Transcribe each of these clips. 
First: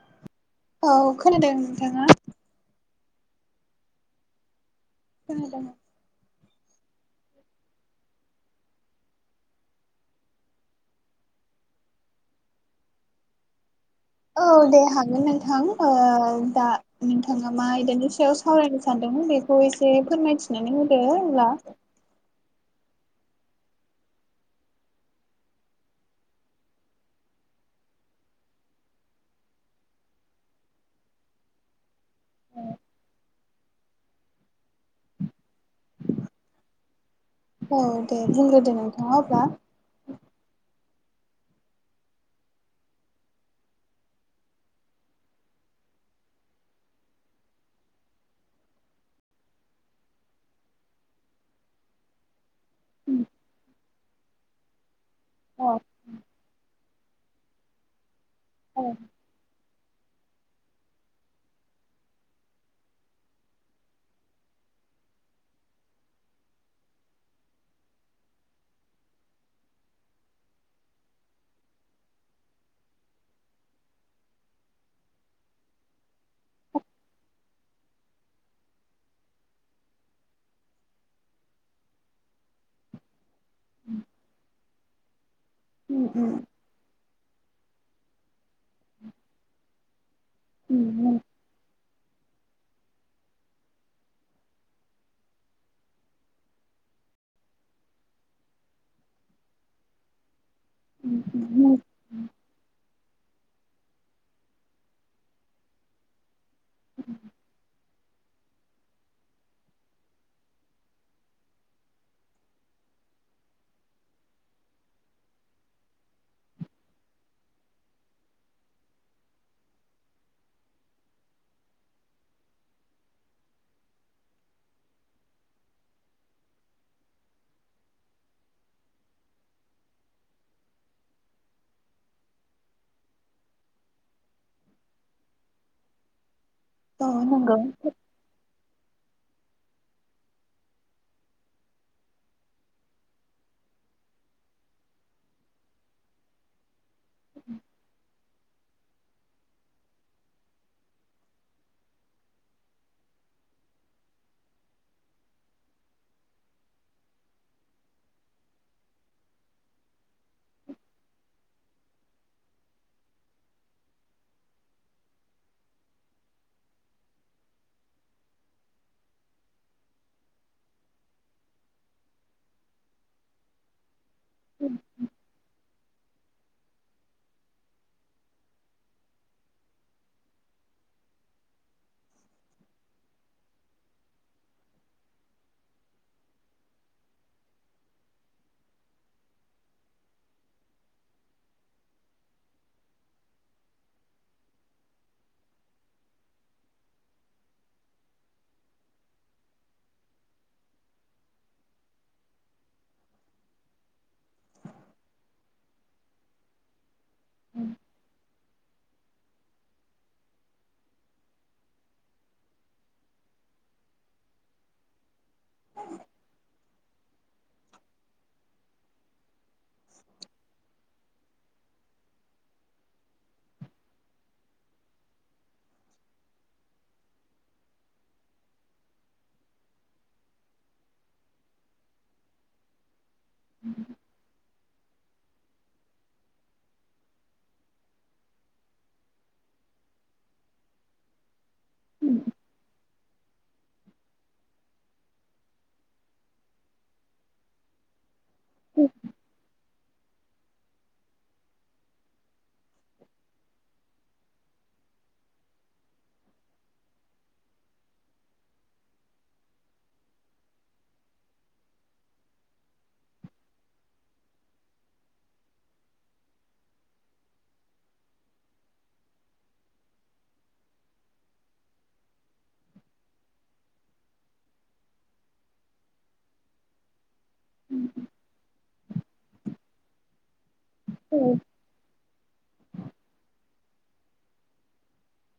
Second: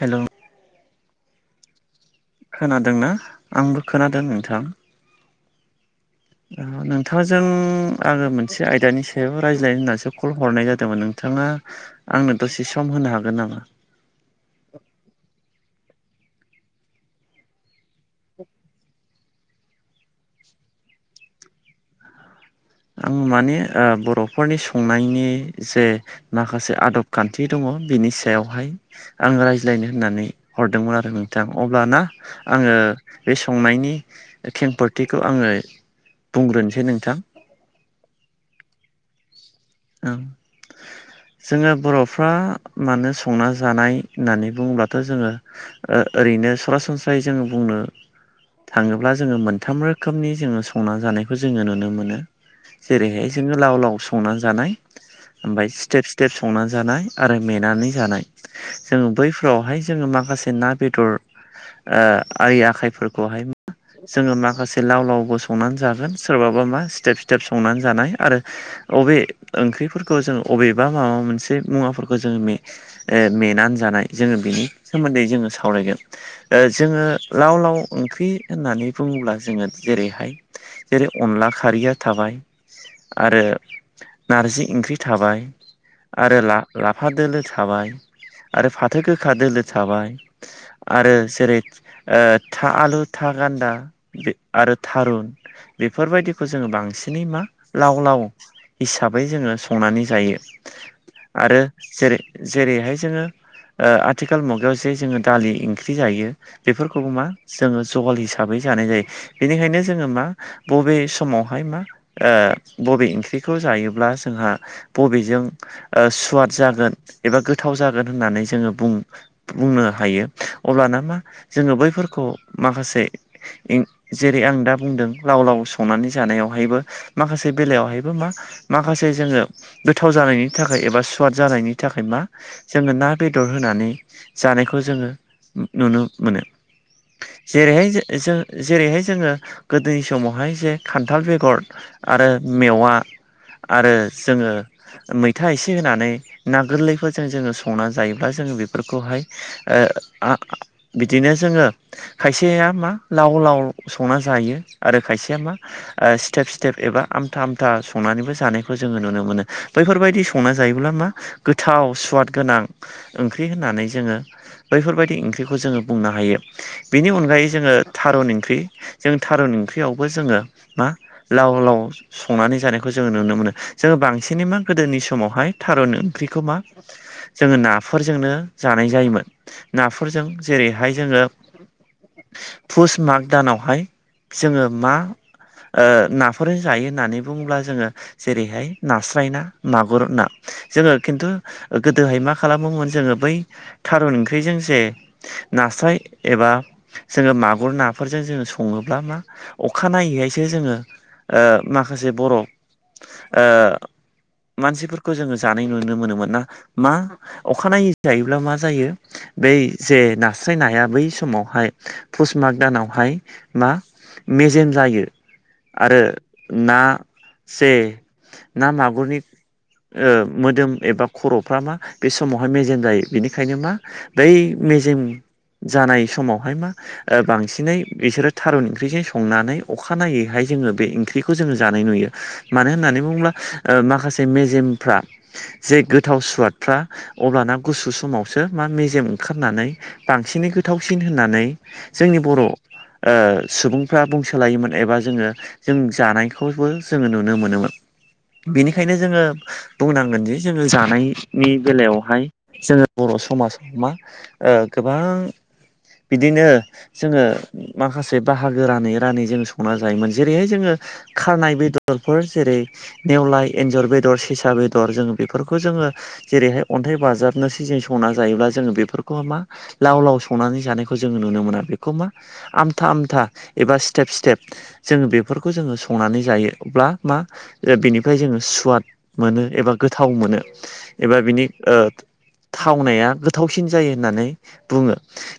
Hello औ खोनादों नोंथाङा खोनादोंना आंबो खोनादों नोंथां [inaudible] नोंथांजों आङो मोनसे आयदानि सायाव रायज्लायनो होननानैसो कल हरनाय जादोंमोन नोंथाङा आंनो दसे सम होनो हागोन नामा औ दे हागोन नोंथां ओ दा नोंथाङा मा आयदानि सायाव सावरायनो सानदोंमोन बेखौ एसे फोरमायथिनानै होदो होनब्ला आं माने बर'फोरनि संनायनि जे माखासे आदब खान्थि दङ बिनि सायावहाय आङो रायज्लायनो होननानै हरदोंमोन आरो नोंथां अब्लाना आङो बे संनायनि खेंफोथिखौ आङो बुंग्रोनोसै नोंथां औ दे बुंग्रोदो नोंथाङा अब्ला ओं जोङो बर'फ्रा मानो संना जानाय होननानै बुङोबथ' जोङो ओरैनो सरासनस्रायै जोङो बुंनो थाङोब्ला जोङो मोनथाम रोखोमनि जोङो संना जानायखौ जोङो नुनो मोनो जेरैहाय जोङो लाव लाव संनानै जानाय ओमफ्राय औ स्टेप स्टेप संनानै जानाय आरो मेनानै जानाय औ जोङो बैफोरावहाय जोङो माखासे ना बेदर ओ आरि आखाइफोरखौहाय मा जोङो माखासे लाव लावबो संनानै जागोन सोरबाबा मा स्टेब स्टेब संनानै जानाय आरो अबे ओंख्रिफोरखौ जों अबेबा माबा मोनसे मुवाफोरखौ जों मे ओ मेनानै जानाय जोङो बिनि सोमोन्दै जोङो सावरायगोन ओ जोङो लाव लाव ओंख्रि होननानै बुङोब्ला जोङो जेरैहाय जेरै अनला खारिया थाबाय आरो नारजि ओंख्रि थाबाय उम आरो ला लाफा दोलो थाबाय आरो फाथो गोखा दोलो थाबाय आरो उम जेरै ओ था आलु था गान्दा आरो थारुन बेफोरबायदिखौ जोङो बांसिनै मा लाव लाव हिसाबै जोङो संनानै जायो उम आरो उम जेरै जेरैहाय जोङो ओ आथिखाल मुगायाव जे जोङो दालि ओंख्रि जायो बेफोरखौबो मा जोङो जहल हिसाबै जानाय जायो। बेनिखायनो जोङो मा बबे समावहाय मा बबे ओ ओंख्रि खौ जायोब्ला जोंहा बबेजों सुवाद जागोन एबा गोथाव जागोन होननानै जोङो बुं बुंनो हायो अब्लाना मा जोङो बैफोरखौ माखासे जेरै आं दा बुंदों लाव लाव संनानै जानायावहायबो माखासे बेलायावहायबो मा माखासे जोङो गोथाव जानायनि थाखाय एबा सुवाद जानायनि थाखाय मा जोङो ना बेदर होनानै जानायखौ जोङो नुनो मोनो औ नंगौ जेरैहाय जों जेरैहाय जोङो गोदोनि समावहाय जे खान्थाल बेगर आरो मेवा आरो जोङो मैथा एसे होनानै ना गोरलैफोरजों जोङो संनानै जायोब्ला जोङो बेफोरखौहाय बिदिनो जोङो खायसेया मा लाव लाव संना जायो आरो खायसेया मा ओ स्टेप स्टेप एबा आमथा आमथा संनानैबो जानायखौ जोङो नुनो मोनो बैफोरबायदि संना जायोब्ला मा गोथाव सुवाद गोनां ओंख्रि होननानै जोङो बैफोरबायदि ओंख्रिखौ जोङो बुंनो हायो बेनि अनगायै जोङो थारुन ओंख्रि जों थारुन ओंख्रियावबो जोङो मा लाव लाव संनानै जानायखौ जोङो नुनो मोनो जोङो बांसिनै मा गोदोनि समावहाय थारुन ओंख्रिखौ मा जोङो नाफोरजोंनो जानाय जायोमोन नाफोरजों जेरैहाय जोङो पुस माग दानावहाय जोङो मा ओ नाफोरजों जायो होननानै बुङोब्ला जोङो जेरैहाय नास्राय ना मागुर ना जोङो खिन्थु गोदोहाय मा खालामोमोन जोङो बै थारुन ओंख्रिजों जे नास्राय एबा जोङो मागुर नाफोरजों जोङो सङोब्ला मा अखा नायैहायसो जोङो ओ माखासे बर' ओ मानसिफोरखौ जोङो जानाय नुनो मोनोमोन ना मा अखानायै जायोब्ला मा जायो बै जे नास्रायनाया बै समावहाय पुस मग दानावहाय मा मेजेम जायो आरो ना जे ना मागुरनि ओ मोदोम एबा खर'फ्रा मा बे समावहाय मेजेम जायो बेनिखायनो मा बै मेजेम जानाय समावहाय मा बांसिनै बिसोरो थारुन ओंख्रिजों संनानै अखानायनायैहाय जोङो बे ओंख्रिखौ जोङो जानाय नुयो मानो होननानै बुङोब्ला माखासे मेजेमफ्रा जे गोथाव सुवादफ्रा अब्लाना गुसु समावसो मा मेजेम ओंखारनानै बांसिनै गोथावसिन होननानै जोंनि बर' ओ सुबुंफ्रा बुंसोलायोमोन एबा जोङो जों जानायखौबो जोङो नुनो मोनोमोन बेनिखायनो जोङो बुंनांगोनदि जोङो जानायनि बेलायावहाय जोङो बर' समाजाव मा ओ गोबां बिदिनो जोङो माखासे बाहागो रानै रानै जोङो संना जायोमोन जेरैहाय जोङो खारनाय बेदर बेदरफोर जेरै नेवलाय एन्जर बेदर सेसा बेदर जों बेफोरखौ जोङो जेरैहाय अन्थाइ बाजाबनो सिजों संना जायोब्ला जोङो बेफोरखौ मा लाव लाव संनानै जानायखौ जोङो नुनो मोना बेखौ मा आमथा आमथा एबा स्टेप स्टेप जोङो बेफोरखौ जोङो संनानै जायो अब्ला मा बेनिफ्राय जोङो सुवाद मोनो एबा गोथाव मोनो एबा बिनि ओ थावनाया गोथावसिन जायो होननानै बुङो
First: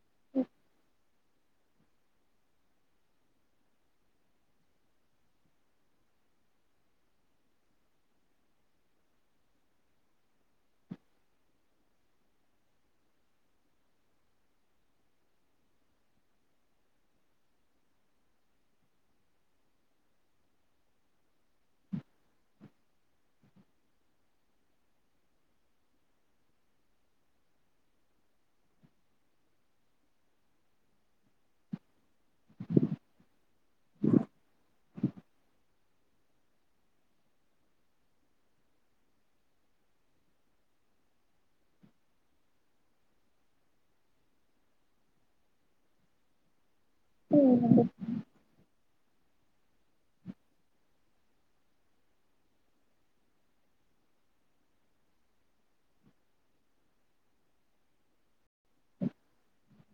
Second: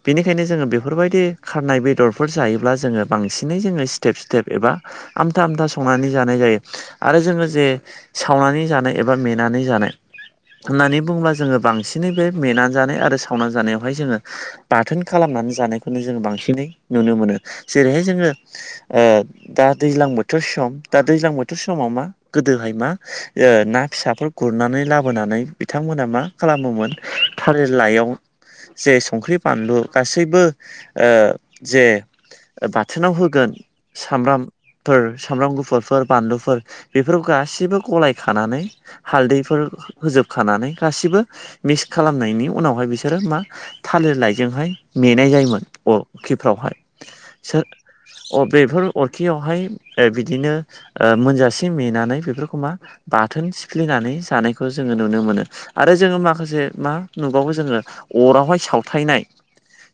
बेनिखायनो जोङो बेफोरबायदि खारनाय बेदरफोर जायोब्ला जोङो बांसिनै जोङो स्टेप स्टेप एबा आमथा आमथा संनानै जानाय जायो आरो जोङो जे सावनानै जानाय एबा मेनानै जानाय होननानै बुङोब्ला जोङो बांसिनै बे मेनानै जानाय आरो सावनानै जानायावहाय जोङो बाथोन खालामनानै जानायखौनो जों बांसिनै नुनो मोनो जेरैहाय जोङो ओ दा दैज्लां बोथोर सम दा दैज्लां बोथोर समाव मा गोदोहाय मा ओ ना फिसाफोर गुरनानै लाबोनानै बिथांमोना मा खालामोमोन थारि लाइयाव जे संख्रि बानलु गासैबो ओ जे बाथोनाव होगोन सामब्रामफोर सामब्राम गुफुरफोर बानलुफोर बेफोरखौ गासैबो गलाय खानानै हालदैफोर होजोबखानानै गासिबो मिक्स खालामनायनि उनावहाय बिसोरो मा थालिर लाइजोंहाय नेनाय जायोमोन अरखिफ्रावहाय सो अ बेफोर अरखियावहाय बिदिनो ओ मोनजासि नेेनानै बेफोरखौ मा बाथोन सिफ्लिनानै जानायखौ जोङो नुनो मोनो आरो जोङो माखासे मा नुबावो जोङो अरावहाय सावथायनाय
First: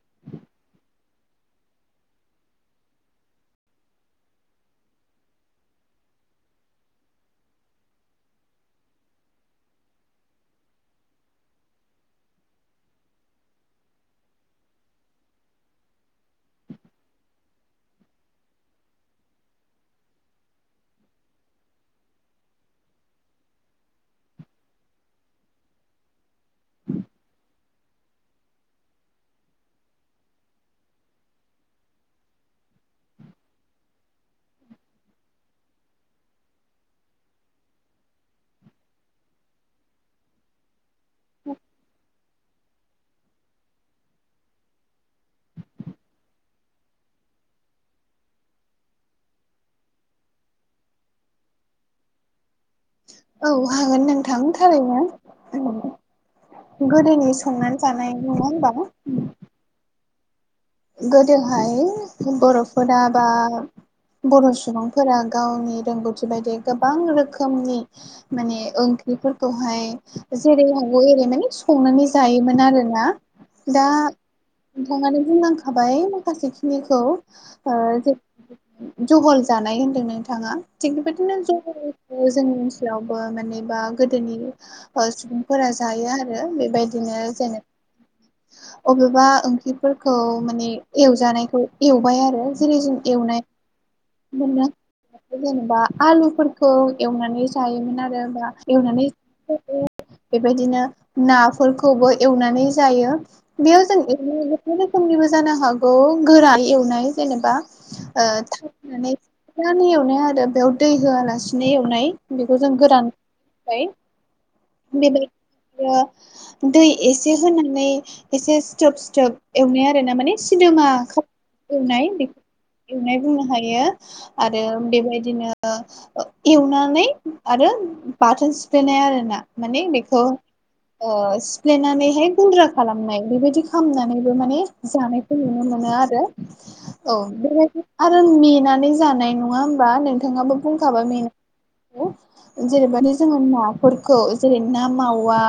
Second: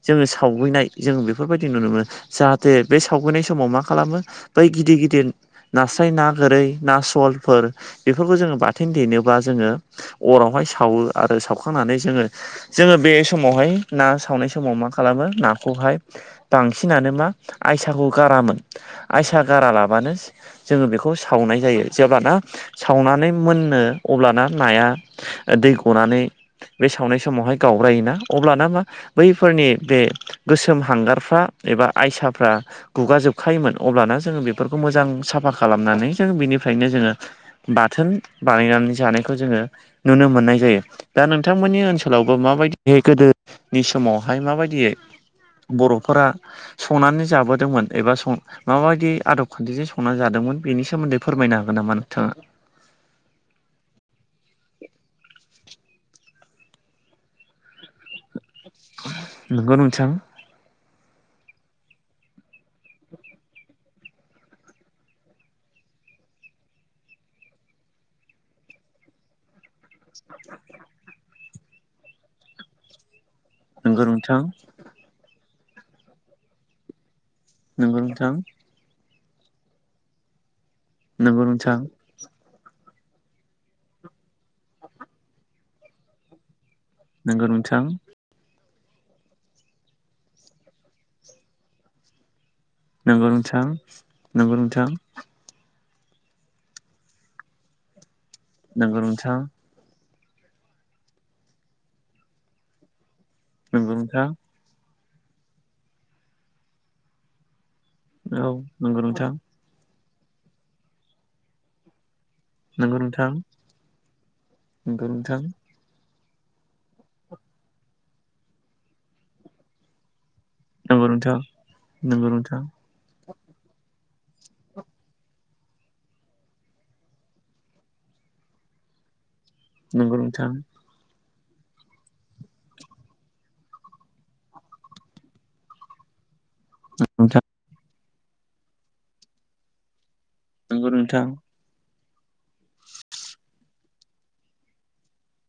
जोङो सावगैनाय जों बेफोरबायदि नुनो मोनो जाहाथे बे सावगैनाय समाव मा खालामो बै गिदिर गिदिर नास्राय ना गोरै ना सलफोर बेफोरखौ जोङो बाथोन देनोबा जोङो अरावहाय सावो आरो सावखांनानै जोङो जोङो बे समावहाय ना सावनाय समाव मा खालामो नाखौहाय बांसिनानो मा आयसाखौ गारामोन आयसा गारा लाबानो जोङो बेखौ सावनाय जायो जेब्लाना सावनानै मोनो अब्लाना नाया दै गनानै बे सावनाय समावहाय गावरायोना अब्लाना मा बैफोरनि बे गोसोम हांगारफ्रा एबा आयसाफ्रा गुगाजोबखायोमोन अब्लाना जोङो बेफोरखौ मोजां साफा खालामनानै जों बिनिफ्रायनो जोङो बाथोन बानायनानै जानायखौ जोङो नुनो मोननाय जायो दा नोंथांमोननि ओनसोलाव आथिखोलावबो माबायदियै गोदोनि समावहाय माबायदियै बर'फोरा संनानै जाबोदोंमोन एबा सं माबायदि आदब खान्थिजों संना जादोंमोन बेनि सोमोन्दै फोरमायनो हागोन नामा नोंथाङा औ हागोन नों थांनो थाखायनो आं गोदोनि संनानै जानाय नङा होमबा नोंगौ नोंथां गोदोहाय बर'फोरा बा बर' सुबुंफोरा गावनि रोंगौथि बायदियै गोबां रोखोमनि माने ओंख्रिफोरखौहाय जेरै हागौ एरैनो संनानै जायोमोन आरोना दा नंगौ नोंथां नोंथाङानो बुंलांखाबाय माखासे खिनिखौ ओ नंगौ जे नोंथां जहल जानाय होन्दों नोंथाङा थिग बेबायदिनो नंगौ नोंथां जहल जोंनि ओनसोलावबो मानेबा गोदोनि सुबुंफोरा जायो आरो बेबायदि बिदिनो नंगौ जोङो नोंथां अबेबा ओंख्रिफोरखौ माने एवजानायखौ एवबाय आरो जेरै जों नंगौ एवनाय नोंथां नंगौ मोनो नोंथां जेनेबा आलुफोरखौ एवनानै जायोमोन आरो बा नंगौ एवनानै नोंथां बेबायदिनो नाफोरखौबो एवनानै जायो बेयाव नंगौ जों नोंथां एनो मोननै रोखोमनिबो जानो हागौ गोरा एवनाय जेनेबा औ थाव नंगौ होनानै नोंथां फानै एवनाय आरो बेयाव दै होआलासिनो एवनाय बेखौ जों नंगौ गोरान नोंथां बाय नंगौ बेबाय नोंथां दिनो दै एसे होनानै एसे स्थोब स्थोब एवनाय आरो ना माने सिदोमा एवनाय नंगौ नोंथां बेखौ एवनाय बुंनो हायो। आरो बेबायदिनो ओ एवनानै आरो बाथोन सिफ्लेनाय आरो ना माने नंगौ बेखौ नोंथां ओ सिफ्लेनानैहाय गुन्द्रा खालामनाय बेबायदि खालामनानैबो माने जानायखौ नुनो मोनो आरो औ बेबायदि आरो मेनानै जानाय नङा होमबा नोंथाङाबो नंगौ बुंखाबा मे [inaudible] जेरैबादि जोङो नाफोरखौ जेरै ना मावा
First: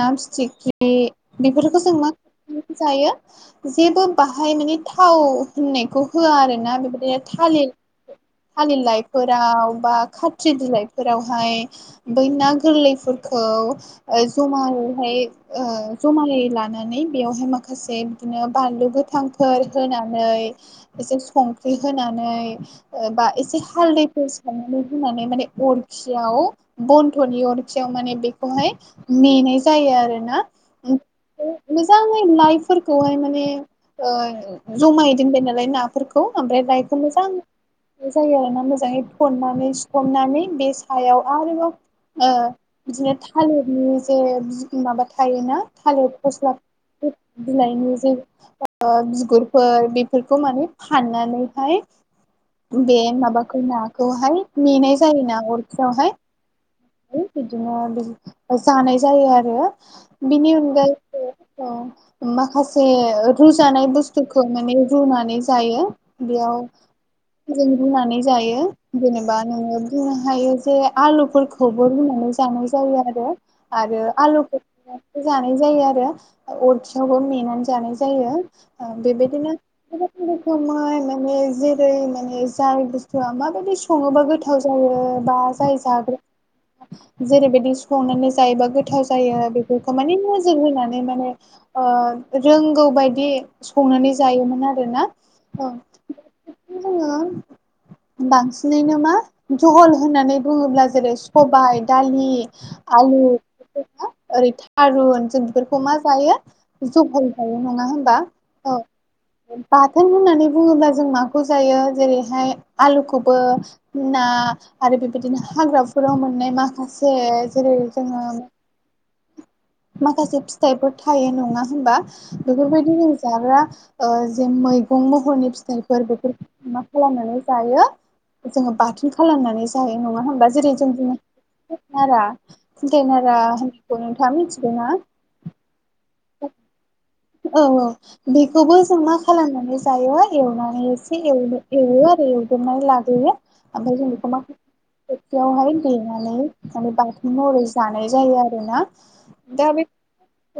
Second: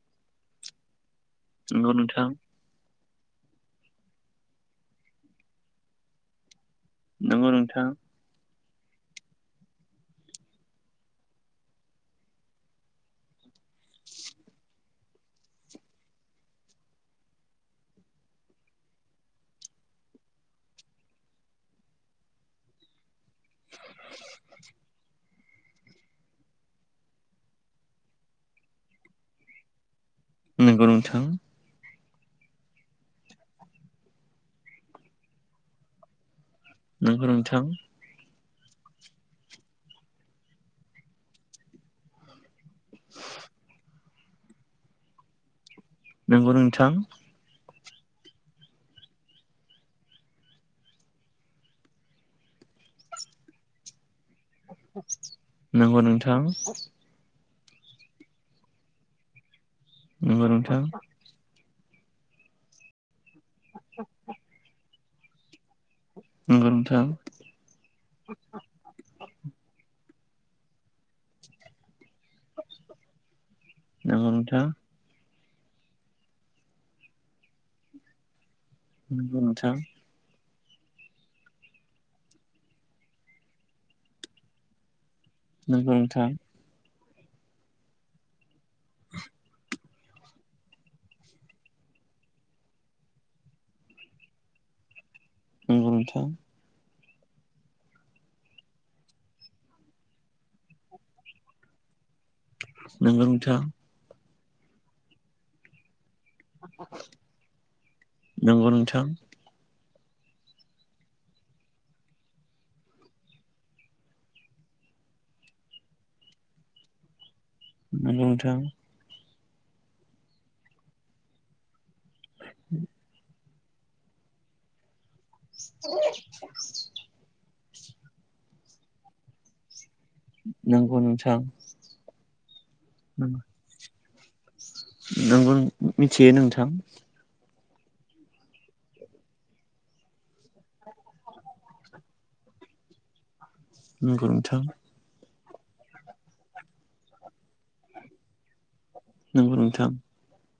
ना फिथिख्रि बे बेफोरखौ जों मा नोंथां खालामनायनखौ जायो जेबो बाहाय माने थाव होननायखौ होआ आरो ना बेबाय नंगौ थालिथ नोंथां थालि लाइफोराव बा खात्रि बिलाइफोरावहाय बै ना गोरलैफोरखौ ओ ज'मायैहाय ओ ज'मायै लानानै बेवहाय माखासे बिदिनो बानलु गोथांफोर होनानै एसे संख्रि होनानै ओ बा एसे हालदैखौ सारनानै होनानै माने अर खिआव बन्थ'नि अरखियाव माने बेखौहाय मेनाय जायो आरोना नोंगौ नोंथां मोजाङै लाइफोरख खौहाय माने ओ ज'मायै दोनबाय नालाय नाफोरखौ आमफ्राय लाइफोर नंगौ मोजां नोंथां बे जायो आरो ना मोजाङै थननानै सिथमनानै बे सायाव आरोबाव ओ बिदिनो थालिरनि जे माबा थायोना थालिथ नोंगौ नोंथां बिलाइनि जे ओ बिगुरफोर बेफोरखौ माने फाननानैहाय बे माबाखौ नाखौहाय मेनाय जायोना नंगौ अरखिआवहाय नोंथां औ बिदिनोबो‌ जानाय जायो आरो बिनि नंगौ नोंथां नंगौ नोंथां अनगायैबो ओ माखासे रुजानाय बुस्थुखौ माने रुनानै जायो बेआव नंगौ नोंथां जों रुनानै जायो जेनोबा नोङो बुंनो हायो जे आलुफोरखौबो रुनानै जा जानाय जायो आरो आरो आलु जानाय जायो आरो [inaudible] अरखिआवबो मेनानै जानाय जायो ओ नंगौ बेबायदिनो नोंथां रोखोमै माने जेरै माने जाय बुस्थुआ माबायदि सङोबा गोथाव जायो बा जाय नंगौ नोंथां जाग्रो जेरैबायदि संनानै जायोबा गोथाव जायो बेफोरखौ माने नोजोर होनानै माने ओ रोंगौ बायदि संनानै जायोमोन आरोना ओ नंगौ [inaudible] बांसिनैनो मा जह'ल होननानै बुङोब्ला जेरै स'बाय दालि हो आलु नंगौ नोंथां ओरै थारुन जों बेफोरखौ मा जायो जगायखायो नङा होनबा नंगौ औ नोंथां उम बाथोन होननानै बुङोब्ला जों माखौ जायो जेरैहाय आलुखौबो ना आरो बेबायदिनो हाग्राफोराव मोननाय माखासे जेरै जोङो नंगौ नोंथां माखासे फिथाइफोर थायो नङा होनबा बेफोरबायदिनो जाग्रा ओ जों मै गोबां महरनि फिथाइफोर बेफोरखौ मा खालामनानै जायो जोङो बाथोन खालामनानै जा जायो नङा होनबा जेरै जों नंगौ नोंथां नंगौ बुंनो नोंथां खुन्थाइ नारा होननायखौ नोंथांआ मिथि दंङा नोंगौ मिथियो नोंथां औ औ बेखौबो जों मा खालामनानै जायो एवनानै एसे एवो आरो एवदबनानै लाग्रोयो आमफाय जों नंगौ बेखौ माखा नोंथां थोफिआवहाय देनानै माने बांसिन महरै जानाय जायो आरो ना नंगौ दा बे नोंथां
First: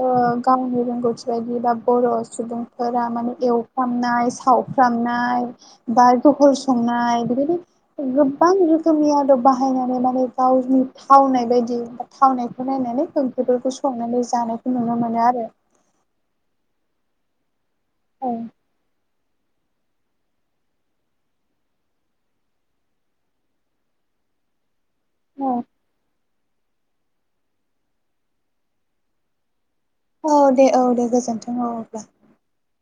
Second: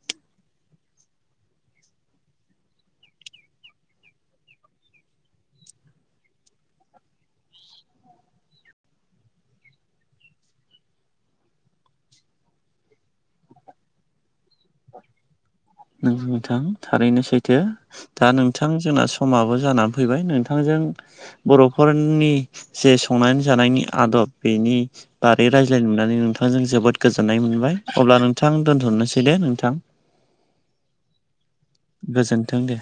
ओ गावनि रोंगौथि बेबाख बर' सुबुंफोरा माने एवफ्रामनाय सावफ्रामनाय ब जह'खल संनाय बिदिनो गोबां रोखोमनि आदब बाहायनानै माने गावनि थावनाय बायदि थावनायखौ नायनानै ओंख्रिफोरखौ संनानै जानायखौ नुनो मोनो आरो नों नोंथां थारैनो सैथो दा औ नोंथां जोंना सम समाबो जानानै फैबाय नोंथांजों बर'फोरनि जे संनानै जानायनि आदब बेनि बादै औ रायज्लायनो मोननानै नोंथांजों जोबोद गोजोननाय मोनबाय अब्ला नोंथां दोनथ'नोसै दे नोंथां औ दे औ दे गोजोन्थों औ होनब्ला गोजोन्थों दे